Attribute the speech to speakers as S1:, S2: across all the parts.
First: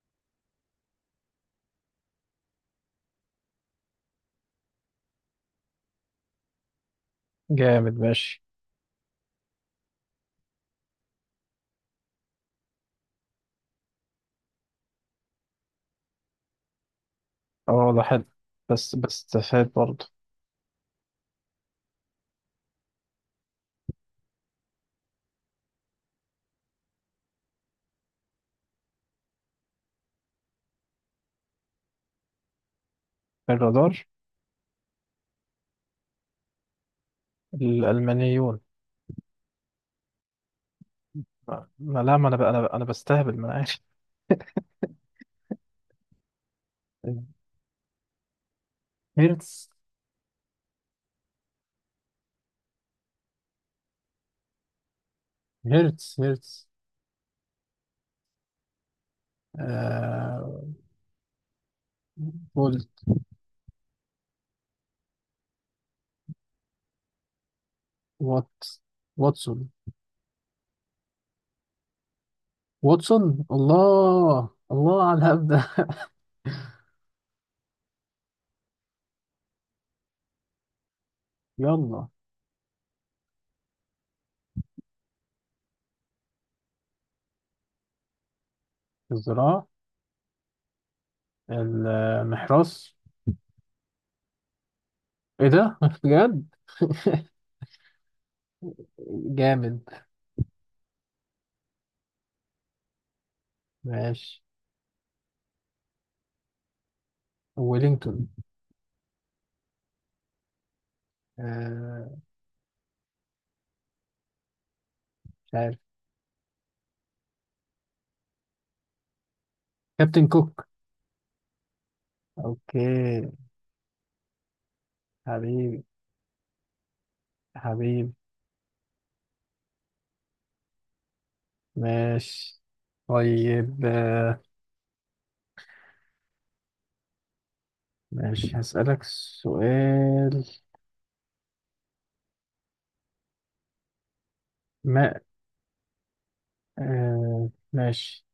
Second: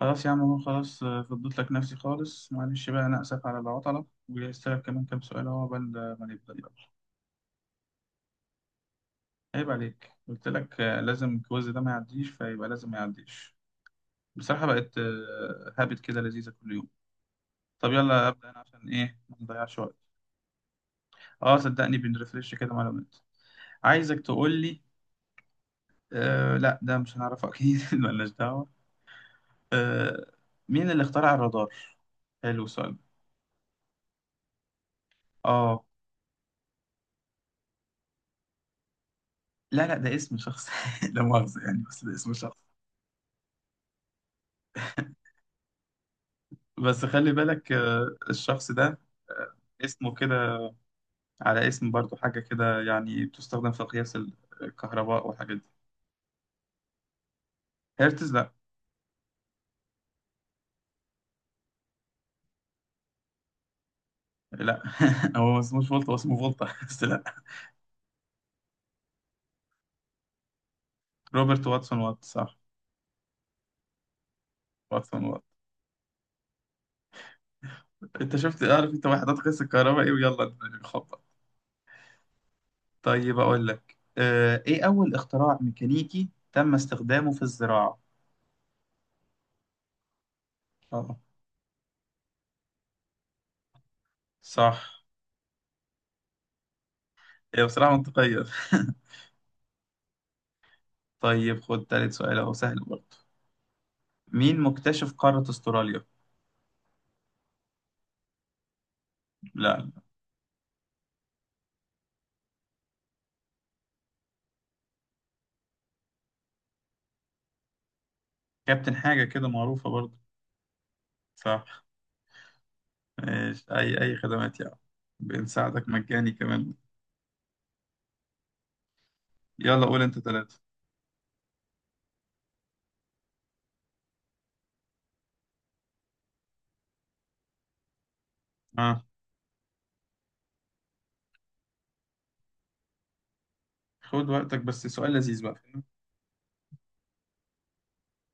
S1: خلاص يا عم، هو خلاص فضيت لك نفسي خالص. معلش بقى أنا آسف على العطلة، وجهزت لك كمان كام سؤال أهو قبل ما نبدأ. يلا.
S2: جامد، ماشي.
S1: عيب عليك، قلت لك لازم الكويز ده ما يعديش، فيبقى لازم ما يعديش. بصراحة بقت هابت كده، لذيذة كل يوم.
S2: اه،
S1: طب
S2: والله حلو.
S1: يلا أبدأ أنا عشان
S2: بس
S1: إيه
S2: بس
S1: ما
S2: تفاد
S1: نضيعش
S2: برضه.
S1: وقت. أه صدقني بنرفرش كده معلومات. عايزك تقول لي. أه لا، ده مش هنعرفه أكيد ملناش دعوة. أه. مين اللي اخترع الرادار؟ حلو السؤال ده.
S2: الرادار.
S1: أه.
S2: الألمانيون.
S1: لا لا، ده اسم شخص لا مؤاخذة يعني، بس ده
S2: لا، ما
S1: اسم
S2: أنا ب...
S1: شخص.
S2: أنا ب... أنا بستهبل، ما أنا عارف.
S1: بس خلي بالك الشخص ده آه،
S2: هرتز،
S1: اسمه كده، على اسم برضو حاجة كده يعني بتستخدم في قياس الكهرباء والحاجات دي.
S2: هرتز. هرتز
S1: هرتز لا.
S2: آه. فولت.
S1: لا هو ما اسموش فولت، هو اسمه فولتا بس لا.
S2: وات. واتسون.
S1: روبرت واتسون وات، صح.
S2: واتسون، الله الله على
S1: واتسون وات.
S2: الهبد ده.
S1: انت شفت اعرف انت وحدات قياس الكهرباء ايه، ويلا نخبط.
S2: يلا.
S1: طيب اقول لك ايه اول اختراع ميكانيكي تم استخدامه في الزراعة.
S2: الزراعة.
S1: اه
S2: المحراث.
S1: صح.
S2: ايه ده؟ بجد.
S1: هي بصراحة منطقية
S2: جامد،
S1: طيب خد تالت سؤال اهو سهل برضه.
S2: ماشي.
S1: مين مكتشف قارة استراليا؟
S2: ويلينغتون.
S1: لا.
S2: آه. مش عارف.
S1: كابتن حاجة كده معروفة برضه.
S2: كابتن كوك.
S1: صح.
S2: اوكي.
S1: ماشي، أي أي خدمات يا عم،
S2: حبيبي،
S1: بنساعدك مجاني كمان.
S2: حبيبي.
S1: يلا قول أنت ثلاثة.
S2: ماشي، طيب. ماشي، هسألك
S1: آه.
S2: سؤال.
S1: خد وقتك، بس سؤال
S2: ما
S1: لذيذ بقى، فاهم؟
S2: ماشي.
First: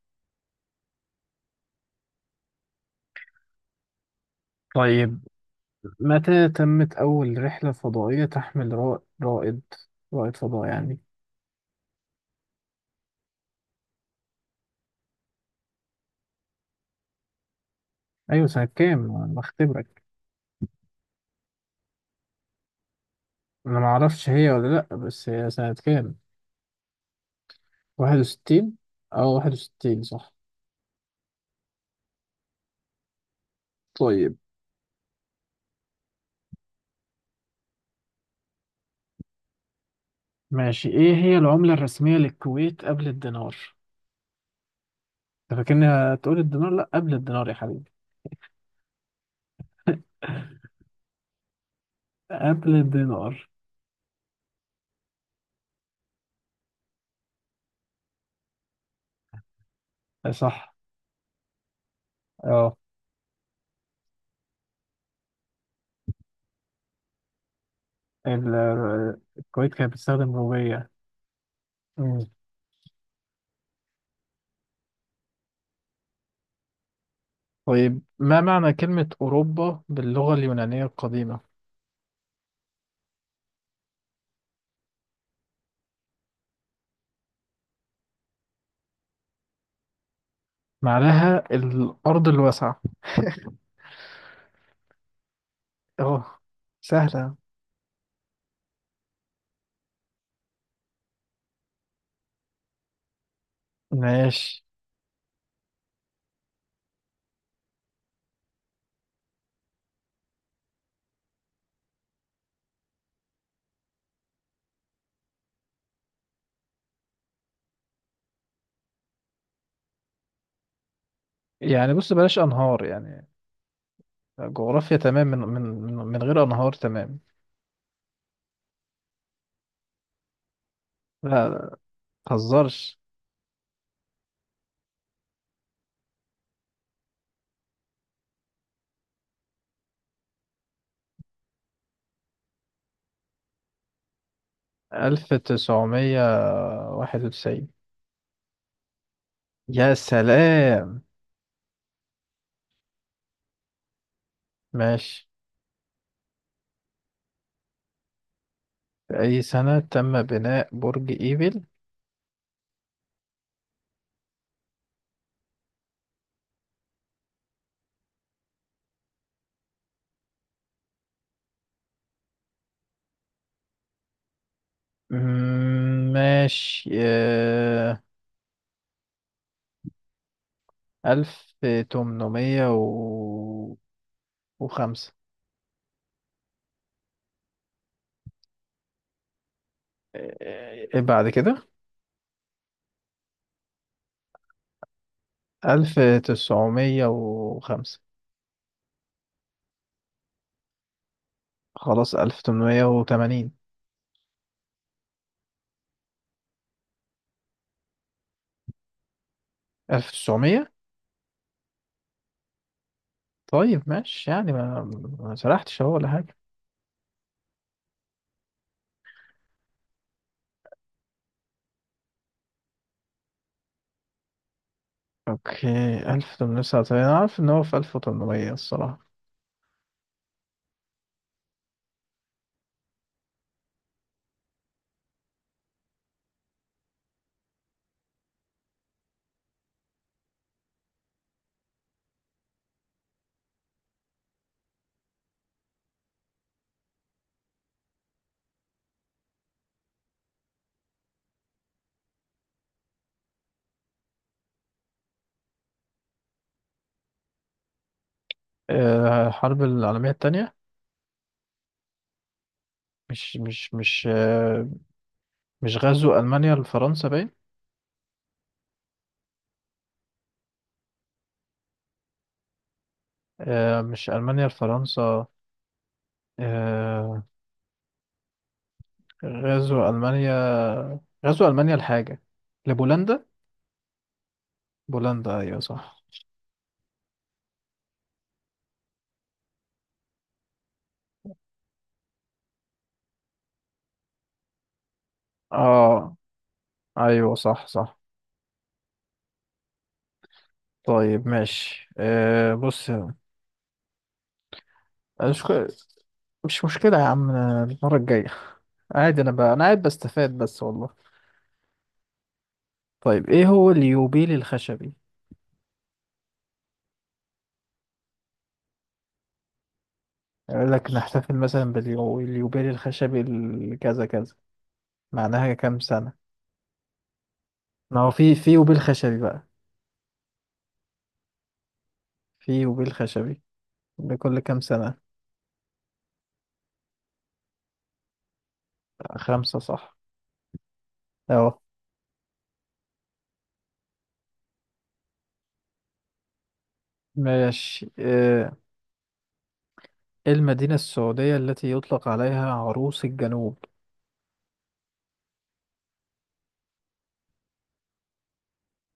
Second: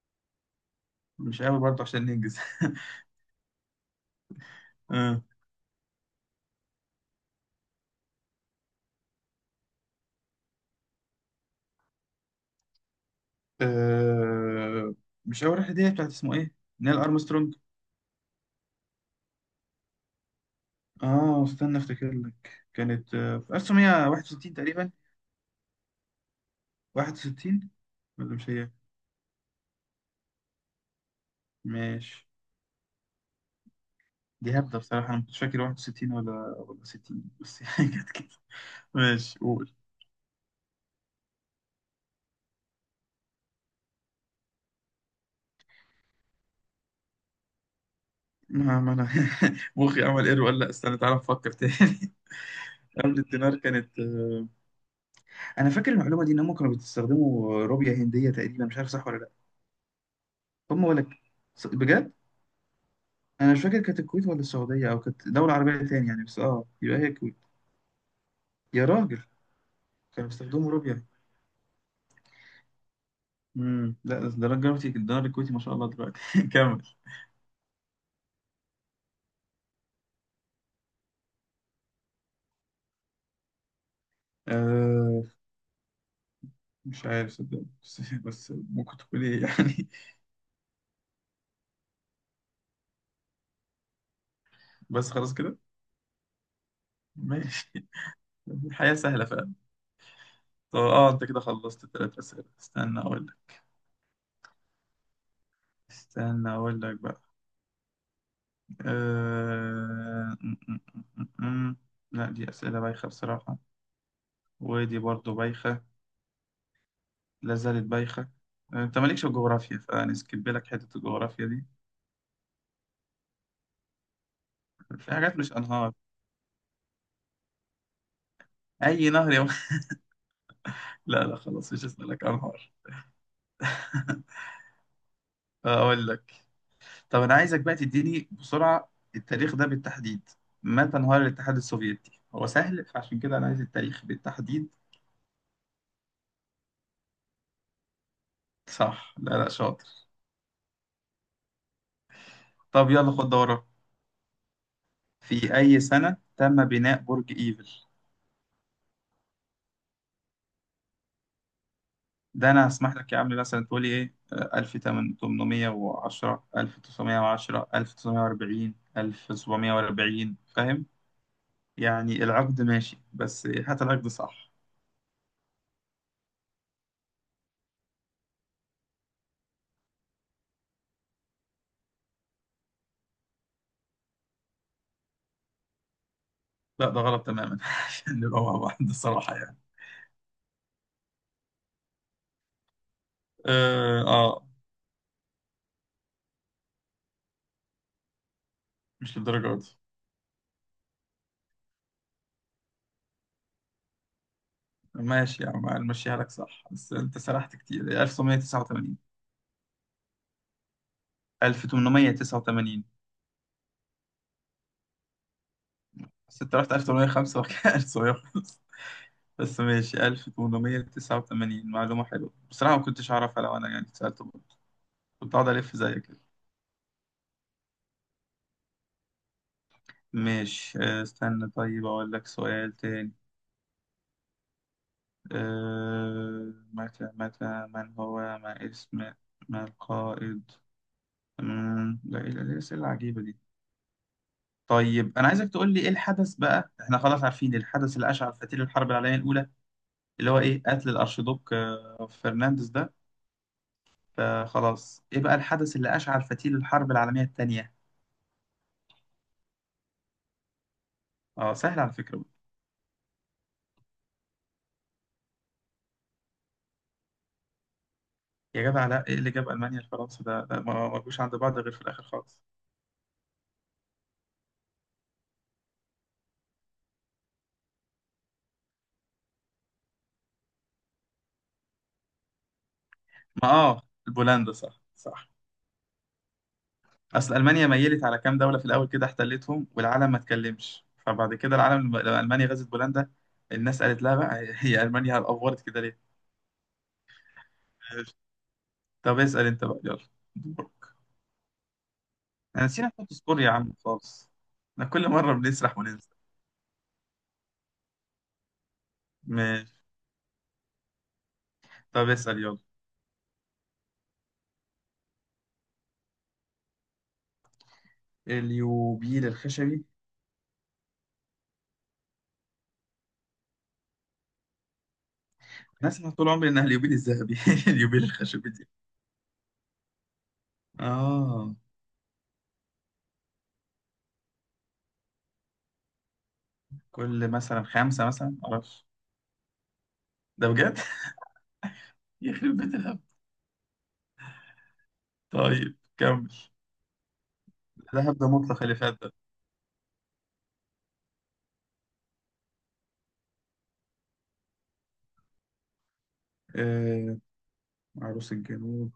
S1: مش قوي برضه عشان ننجز.
S2: طيب.
S1: آه.
S2: متى تمت أول رحلة فضائية تحمل رائد فضاء يعني؟
S1: آه. مش أول رحلة دي بتاعت اسمه إيه؟ نيل أرمسترونج.
S2: أيوة، سنة كام؟ أنا بختبرك.
S1: آه استنى أفتكر لك، كانت في
S2: أنا معرفش هي
S1: 1961
S2: ولا
S1: تقريبا.
S2: لأ، بس هي سنة كام؟
S1: 61.
S2: واحد
S1: ولا مش هي؟
S2: وستين. أو واحد وستين، صح.
S1: ماشي.
S2: طيب،
S1: دي هبدة بصراحة، أنا مش فاكر 61 ولا 60 بس، يعني كانت كده. ماشي قول.
S2: ماشي. إيه هي العملة الرسمية للكويت قبل الدينار؟ أنت فاكرني هتقول الدينار؟ لأ قبل الدينار يا حبيبي.
S1: ما أنا مخي عمل إير ولا لأ، استنى تعالى نفكر تاني
S2: قبل
S1: قبل
S2: الدينار.
S1: الدينار كانت أنا فاكر المعلومة دي إن هم كانوا بيستخدموا روبيا هندية تقريبا، مش عارف صح ولا لأ.
S2: آه، صح.
S1: هم ولا بجد،
S2: اه.
S1: أنا مش فاكر كانت الكويت ولا السعودية، أو كانت دولة عربية تاني يعني، بس أه يبقى هي الكويت. يا راجل
S2: الكويت كانت
S1: كانوا
S2: بتستخدم
S1: بيستخدموا
S2: روبية.
S1: روبيا.
S2: مم.
S1: لا، ده الدرجة الكويتي، الدينار الكويتي ما شاء الله دلوقتي كمل.
S2: طيب، ما معنى كلمة أوروبا باللغة اليونانية القديمة؟
S1: آه، مش عارف صدق بس, بس ممكن تقول ايه يعني.
S2: معناها الأرض الواسعة.
S1: بس خلاص كده.
S2: اه، سهلة.
S1: ماشي، الحياة سهلة فعلا. طب اه انت كده خلصت ثلاث أسئلة، استنى اقول لك.
S2: ماشي،
S1: استنى اقول لك بقى. أه... م- م- م- م- م. لا دي أسئلة بايخة بصراحة. ودي برضو بايخة. لا زالت بايخة. انت مالكش في الجغرافيا، فنسكب لك حتة الجغرافيا دي.
S2: يعني بص بلاش أنهار يعني. جغرافيا
S1: في
S2: تمام،
S1: حاجات
S2: من
S1: مش
S2: من
S1: انهار.
S2: من من غير أنهار، تمام.
S1: اي نهر يا لا لا،
S2: لا،
S1: خلاص
S2: لا،
S1: مش هسألك انهار.
S2: متهزرش.
S1: اقول لك. طب أنا عايزك بقى تديني بسرعة التاريخ ده بالتحديد. متى انهار الاتحاد السوفيتي؟ هو سهل، فعشان كده أنا عايز التاريخ بالتحديد.
S2: 1991.
S1: صح لا لا، شاطر.
S2: يا سلام.
S1: طب يلا خد دورة.
S2: ماشي.
S1: في أي سنة تم بناء برج إيفل؟
S2: في أي سنة تم بناء برج إيفل؟
S1: ده أنا هسمح لك يا عم مثلا تقولي إيه: 1810، 1910، 1940، 1740، فاهم يعني؟ العقد ماشي، بس هات العقد صح.
S2: ماشي. ألف تمنمية وخمسة.
S1: لا ده غلط تماما عشان نبقى مع بعض الصراحة يعني.
S2: آه. إيه، بعد كده.
S1: اه
S2: ألف تسعمية وخمسة.
S1: مش للدرجة دي.
S2: خلاص، ألف تمنمية وتمانين.
S1: ماشي يا عم، المشيها لك صح بس انت سرحت كتير. 1989.
S2: ألف تسعمية.
S1: 1889.
S2: طيب، ماشي، يعني ما سرحتش أهو ولا حاجة.
S1: بس انت رحت 1805 وكان 1905 بس ماشي. 1889 معلومة حلوة بصراحة، ما كنتش أعرفها لو أنا يعني اتسألت برضه، كنت أقعد
S2: أوكي.
S1: ألف زيك كده.
S2: ألف تمنمية وتسعة وتمانين، أنا عارف إن هو في ألف وتمنمية الصراحة.
S1: ماشي استنى طيب أقول لك سؤال تاني. أه متى متى من هو ما اسم ما القائد مم، لا إيه الأسئلة العجيبة دي. طيب انا عايزك تقول لي ايه الحدث بقى، احنا خلاص عارفين الحدث اللي اشعل فتيل الحرب العالميه الاولى، اللي هو ايه قتل الارشيدوك فرنانديز ده. فخلاص ايه بقى الحدث اللي اشعل فتيل الحرب العالميه الثانيه؟
S2: الحرب العالمية التانية.
S1: اه سهل على فكره.
S2: مش مش غزو ألمانيا لفرنسا باين.
S1: يا جدع لا، ايه اللي جاب المانيا لفرنسا، ده ما جوش عند بعض غير في الاخر خالص.
S2: مش ألمانيا لفرنسا. آه. غزو ألمانيا. غزو ألمانيا لحاجة، لبولندا.
S1: ما اه بولندا صح صح.
S2: بولندا، أيوة صح.
S1: اصل المانيا ميلت على كام دوله في الاول كده احتلتهم والعالم ما اتكلمش، فبعد كده العالم لما المانيا غزت بولندا، الناس قالت لها بقى هي المانيا افورت كده
S2: اه، أيوة، صح صح.
S1: ليه. طب اسأل انت بقى يلا، دورك.
S2: طيب، ماشي.
S1: انا نسينا
S2: بص.
S1: نحط سكور يا عم خالص، احنا كل مرة
S2: مش
S1: بنسرح وننسى.
S2: مش مشكلة يا عم المرة الجاية. عادي، أنا بقى أنا
S1: ماشي.
S2: قاعد بستفاد بس والله.
S1: طب اسأل يلا.
S2: طيب، إيه هو اليوبيل الخشبي؟
S1: اليوبيل الخشبي.
S2: يقول لك نحتفل مثلا باليوبيل الخشبي كذا كذا، معناها كام
S1: انا اسمع
S2: سنة؟
S1: طول عمري انها اليوبيل الذهبي
S2: ما
S1: اليوبيل
S2: هو في
S1: الخشبي دي.
S2: يوبيل خشبي بقى.
S1: اه.
S2: في يوبيل خشبي لكل كام سنة؟
S1: كل مثلا خمسة مثلا معرفش.
S2: خمسة صح.
S1: ده بجد.
S2: أهو.
S1: يخرب بيت الهبل. طيب كمل.
S2: ماشي.
S1: الذهب ده مطلق الإفادة ده.
S2: إيه المدينة السعودية التي يطلق عليها عروس الجنوب؟
S1: آه. عروس الجنوب.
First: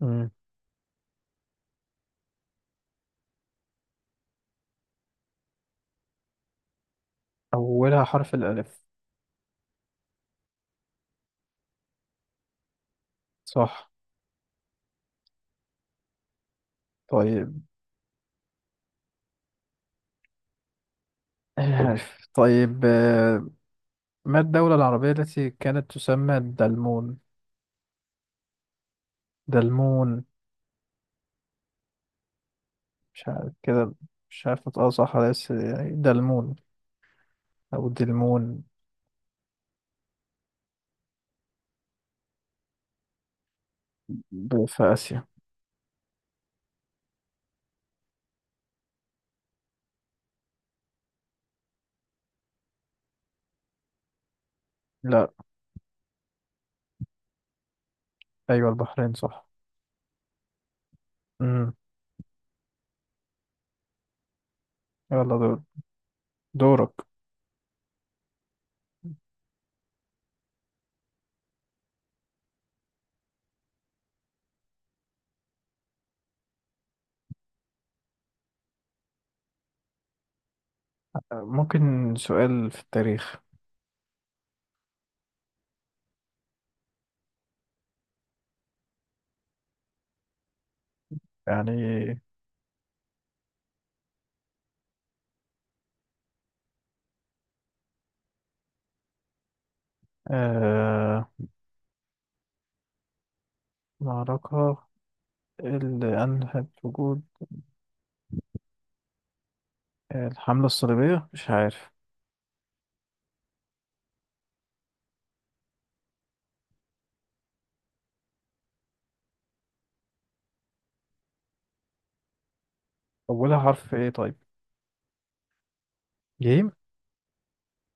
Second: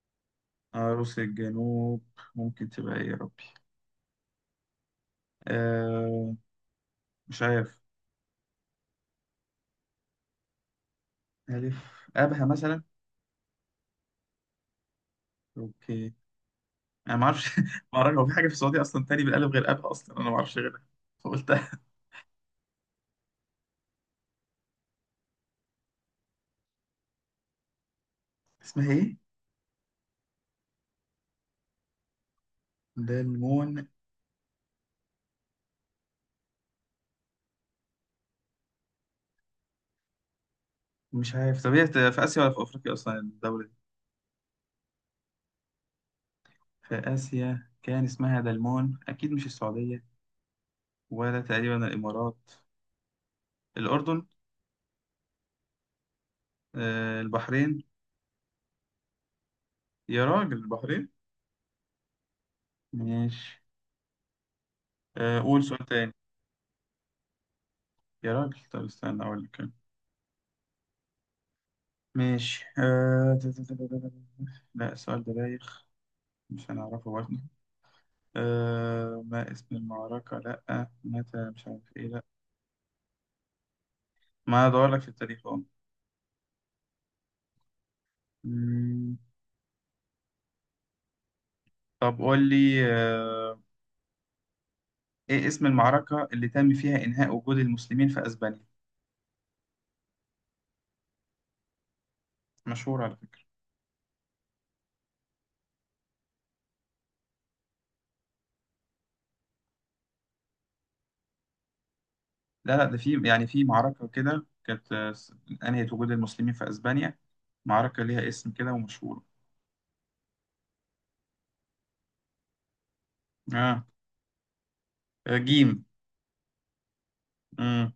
S2: مم.
S1: عروس الجنوب. ممكن تبقى ايه يا ربي. آه. مش عارف.
S2: أولها حرف الألف.
S1: ألف. أبها مثلا.
S2: صح.
S1: أوكي. انا ما اعرفش
S2: طيب.
S1: ما اعرفش، هو في حاجه في السعوديه اصلا تاني بالالف غير ابها؟ اصلا انا ما اعرفش غيرها، فقلت
S2: عارف. طيب. ما الدولة العربية التي كانت تسمى دلمون؟
S1: اسمها ايه؟
S2: دلمون. مش عارف
S1: دلمون.
S2: كده. مش عارف نطقها صح ولا لسه، يعني دلمون أو دلمون.
S1: مش عارف، طب هي في اسيا ولا في افريقيا اصلا الدوله دي؟
S2: في آسيا.
S1: في اسيا، كان اسمها دلمون، اكيد مش السعوديه، ولا تقريبا الامارات، الاردن.
S2: لا.
S1: آه البحرين.
S2: أيوة البحرين صح.
S1: يا راجل البحرين.
S2: مم.
S1: ماشي.
S2: يلا
S1: آه
S2: دور.
S1: قول سؤال تاني.
S2: دورك.
S1: يا راجل طب استنى اقول لك أنا. ماشي آه... تا- تا- تا- تا- تا- تا. لا السؤال ده بايخ. مش هنعرفه برضه. أه ما اسم المعركة لأ متى، مش عارف إيه
S2: ممكن
S1: لأ.
S2: سؤال في التاريخ؟
S1: ما أدور لك في التاريخ أهو. مم،
S2: يعني.
S1: طب قول لي أه إيه اسم المعركة اللي تم فيها إنهاء وجود المسلمين في أسبانيا؟
S2: آه
S1: مشهور على فكرة.
S2: معركة اللي أنهت وجود الحملة الصليبية، مش عارف.
S1: لا لا ده في يعني في معركة كده كانت أنهت وجود المسلمين في أسبانيا، معركة ليها اسم كده ومشهورة.
S2: أولها
S1: آه.
S2: حرف إيه؟ طيب،
S1: جيم.
S2: جيم.
S1: مم.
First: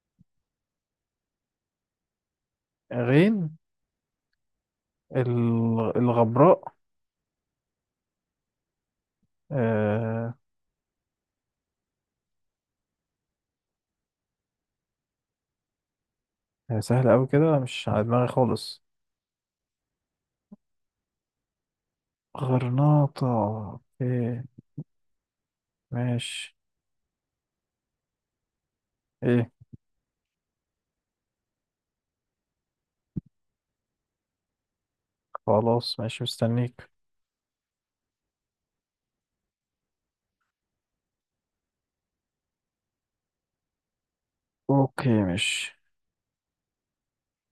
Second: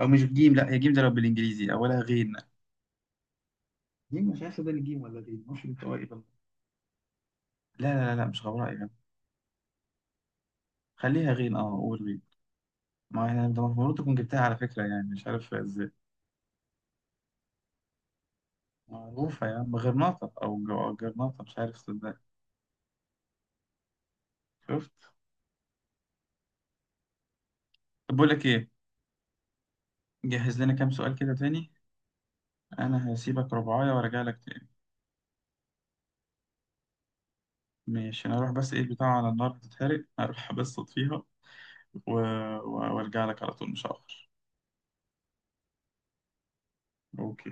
S1: أو مش جيم، لأ هي جيم ده لو بالإنجليزي، أولها غين.
S2: غين.
S1: جيم مش عارف ده الجيم ولا غين، مش انطوائي لا.
S2: الغبراء.
S1: لا لا لا، مش غبراء يعني.
S2: آه.
S1: خليها غين اه قول غين. ما هي انت المفروض تكون جبتها على فكرة، يعني مش عارف ازاي.
S2: هي سهلة أوي كده، مش على دماغي خالص.
S1: معروفة يا عم، غرناطة او جرناطة مش عارف صدق.
S2: غرناطة. إيه.
S1: شفت.
S2: ماشي.
S1: طب بقول لك ايه،
S2: إيه.
S1: جهز لنا كام سؤال كده تاني. انا هسيبك ربعاية وارجع لك تاني.
S2: خلاص ماشي، مستنيك.
S1: ماشي انا اروح بس ايه البتاع على النار هتتحرق، اروح بس اطفيها وارجع لك على طول مش هاخر.
S2: أوكي، ماشي.
S1: اوكي